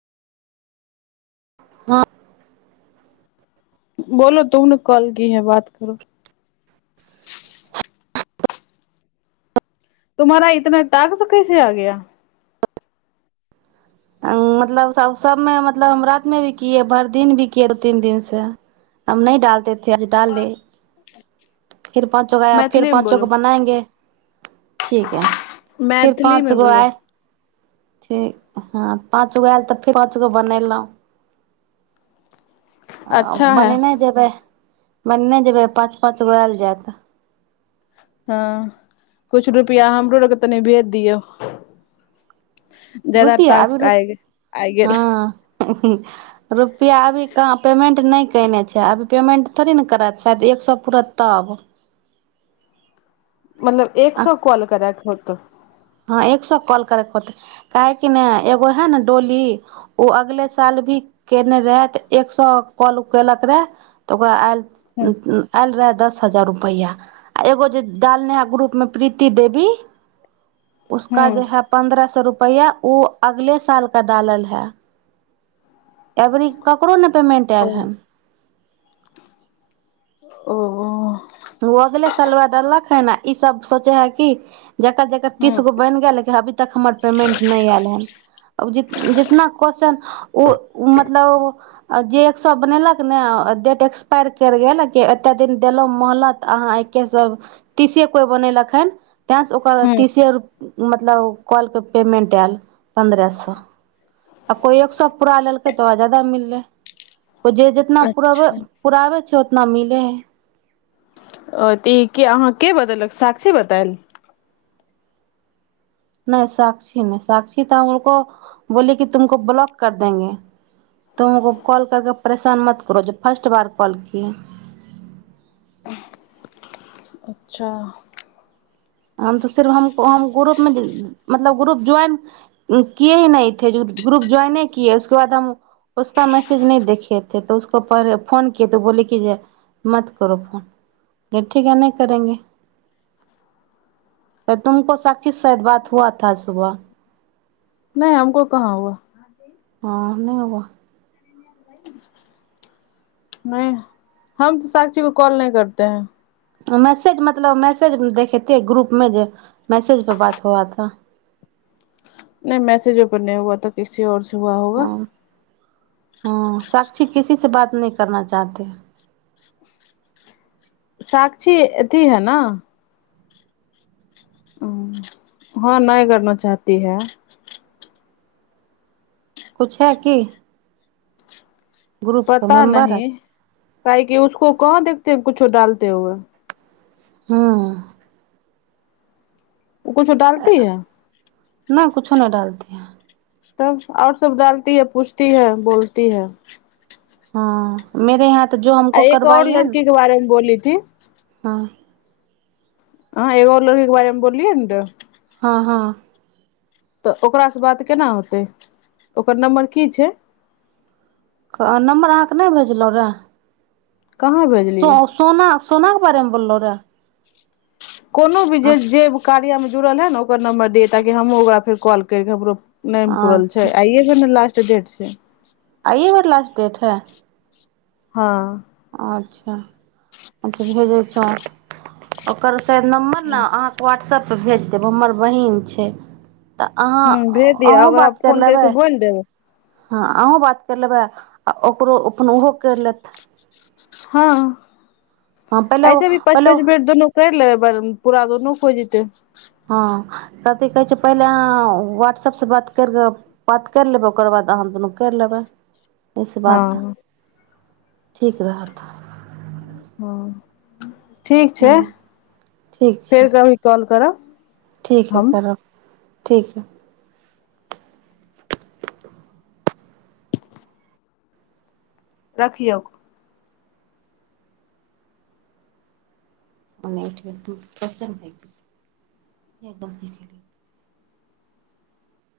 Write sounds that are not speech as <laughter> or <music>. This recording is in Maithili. हँ बोलो तुमने कॉल की है बात करो तुम्हहारारा इतना टाकस कैसे आ गया मतलब सबमे मतलब हम रात मे भी किए भरि दिन भी किए दू तीन दिन से हम नहि डालतेथे आज डाल ले फिर पाँचो आा फिर मैथिली मे पाँचो को बोलो बनाएंगे ठीक है फिर मैथिली पाँच मे गो बोलो आय छै हँ पाँच गो आयल तऽ फेर पाँच गो बनेलहुँ आ अच्छा है बनेनाइ जेबै मनेने जेबै पाँच पाँच गो आयल जायत हँ किछु रुपैआ हमरो आरके तनि भेज दियौ जदा रुपैआ टॉक्स अभी आइ आइ गेल हँ रुपैआ अभी कहाँ पेमेंट नहि कने छै अभी पेमेंट थोड़े ने करत शायद एक सए पूुरत तब मतलब एक सए क्वॉल करै कुत्त हँ एक सए कॉल करेके होते काह कि ने एगो हे ने डोली ओ अगले साल भी केने रहे तऽ एक सए कॉल केलक रहे तऽ ओकरा आयल एल रह दस हजार रुपैआ आ एगो जे डाल नेहा ग्रुप मे प्रीति देवी उसका हूँ जे है पन्द्रह सए रुपआ रुपैा ओ अगले साल का डालल है अबर ई ककरो ने पेमन्ट ओ आएल हन ओ ओ अगले सलवार देललक है ने ईसभ सोचे है कि जकर जेकर हूँ तीस गो बनि गेलेकिन अभी तक हमर पेमेंट नहि आयल हन जितना केश्चन ओ मतलब जे एक सए बनेलक ने डेट एक्सपायर कर गेल एते दिन देलो मोहलत अहाँ एकके सब तीसे कोइ बनेलकख हन तैंस ओकर हूँ तीस मतलब कलके पेमेंट आयल पन्द्रह सए आ कोइ एक सए पूरा लेलकै तऽ ओकरा जादा मिललै जे जेितना पराब अच्छा पुराबे छै नमिले ओ तऽ ई अहाँ के बतेलक साक्षी बतायल नहि सक्षी नहि साक्षी तऽको बोल कि तुमको ब्लॉक कर देेंगे तुको कॉल करके परेशान मत करो ज फर्स्ट बार कॉल क अच्छा त सिफ हमको हम ग्रुपमे मतलब ग्रुप ज्वाइन किए ही नहि े ग्रुप ज्वाइने किए उसके बाद हम उसका मैसेज नहि देखेथे तऽ उसको पहिे फोन किए तऽ बोले कि जे मत करो फोन ठीक ह नहि करेंगे से तुमको साक्षी शाय बात हुआ थ सुबह नहि हमको कहाँ हुआ ह नहि हुबा नहि हम तऽ साक्षी को कॉल नहि करते है मैसेज मतलब मैसेज देखेतै ग्रुप मे जे मैसेज पे बात हुआथ नहि मैसजो ब नहि हुआ त किसी और से हुआ होगा हुँ साक्षी किसी से बात नहीं करना चाहती है साक्षी अथी है न ह हँ नहि करना चाहती है किछु है की पता नहि है काह कि उसको कहाँ देखत है कुछो डालते हुए हँ कुछो डालती है नहि डालती है तब आओर सब डालती है पूछती है बोलती है हँ मेेरे हाथ आ एक आऔर लड़की के बारेमे बोलीथी हाँ ह एगो आओर लड़कीे बारेमे बोललियै ने रऽ हां हाँ तऽ ओकरासँ बात केना होतै ओकर नम्बर की छै नम्बर अहाँकेँ नहि भेजलहुँ रहए कहाँ भेजलियै सोनाक के बारेमे बोलो रहे कोनो भी जे अ- जे कार्य मे जुड़ल ह न ओकर नंबर दिय ताकि हमहुँ फेर कॉल करिय कें ओकरो नहि पुरल छै अच्छा आइय सँ लासट तऽ देट छै जेठ है हुँ अच्छा अच्छा भेजै छ ओकर नमबर अहाँकें व्टसप त भेज देबै हमर बहीन छै तऽ अहाँ ह भेज दिअ अहूँ ओकरा बात करि फोन कर लेबै कऽ बोलि देब हँ अहूँ बात करि लेबै आ ओकरो अपन ओहो करि लेत हँ हँ पहिले ऐसे भी पाँच पहिले पाँच मिनट दुोनू कर ले बल्कि पूरा दो न खोजतै हँ कथि कहै छै पहिले अहाँ व्ट्सअपसँ बात करि कऽ बात करि लेबै ओकर बाद अहाँ दुन्नू करि लेबै एहिसँ हँ बात ठीक रहत हुम् ठीक हँ छै ठीक छै फेर कभी कॉल करब ठीक ह हम करब ठीक य रखियौ च भदम <inaudible>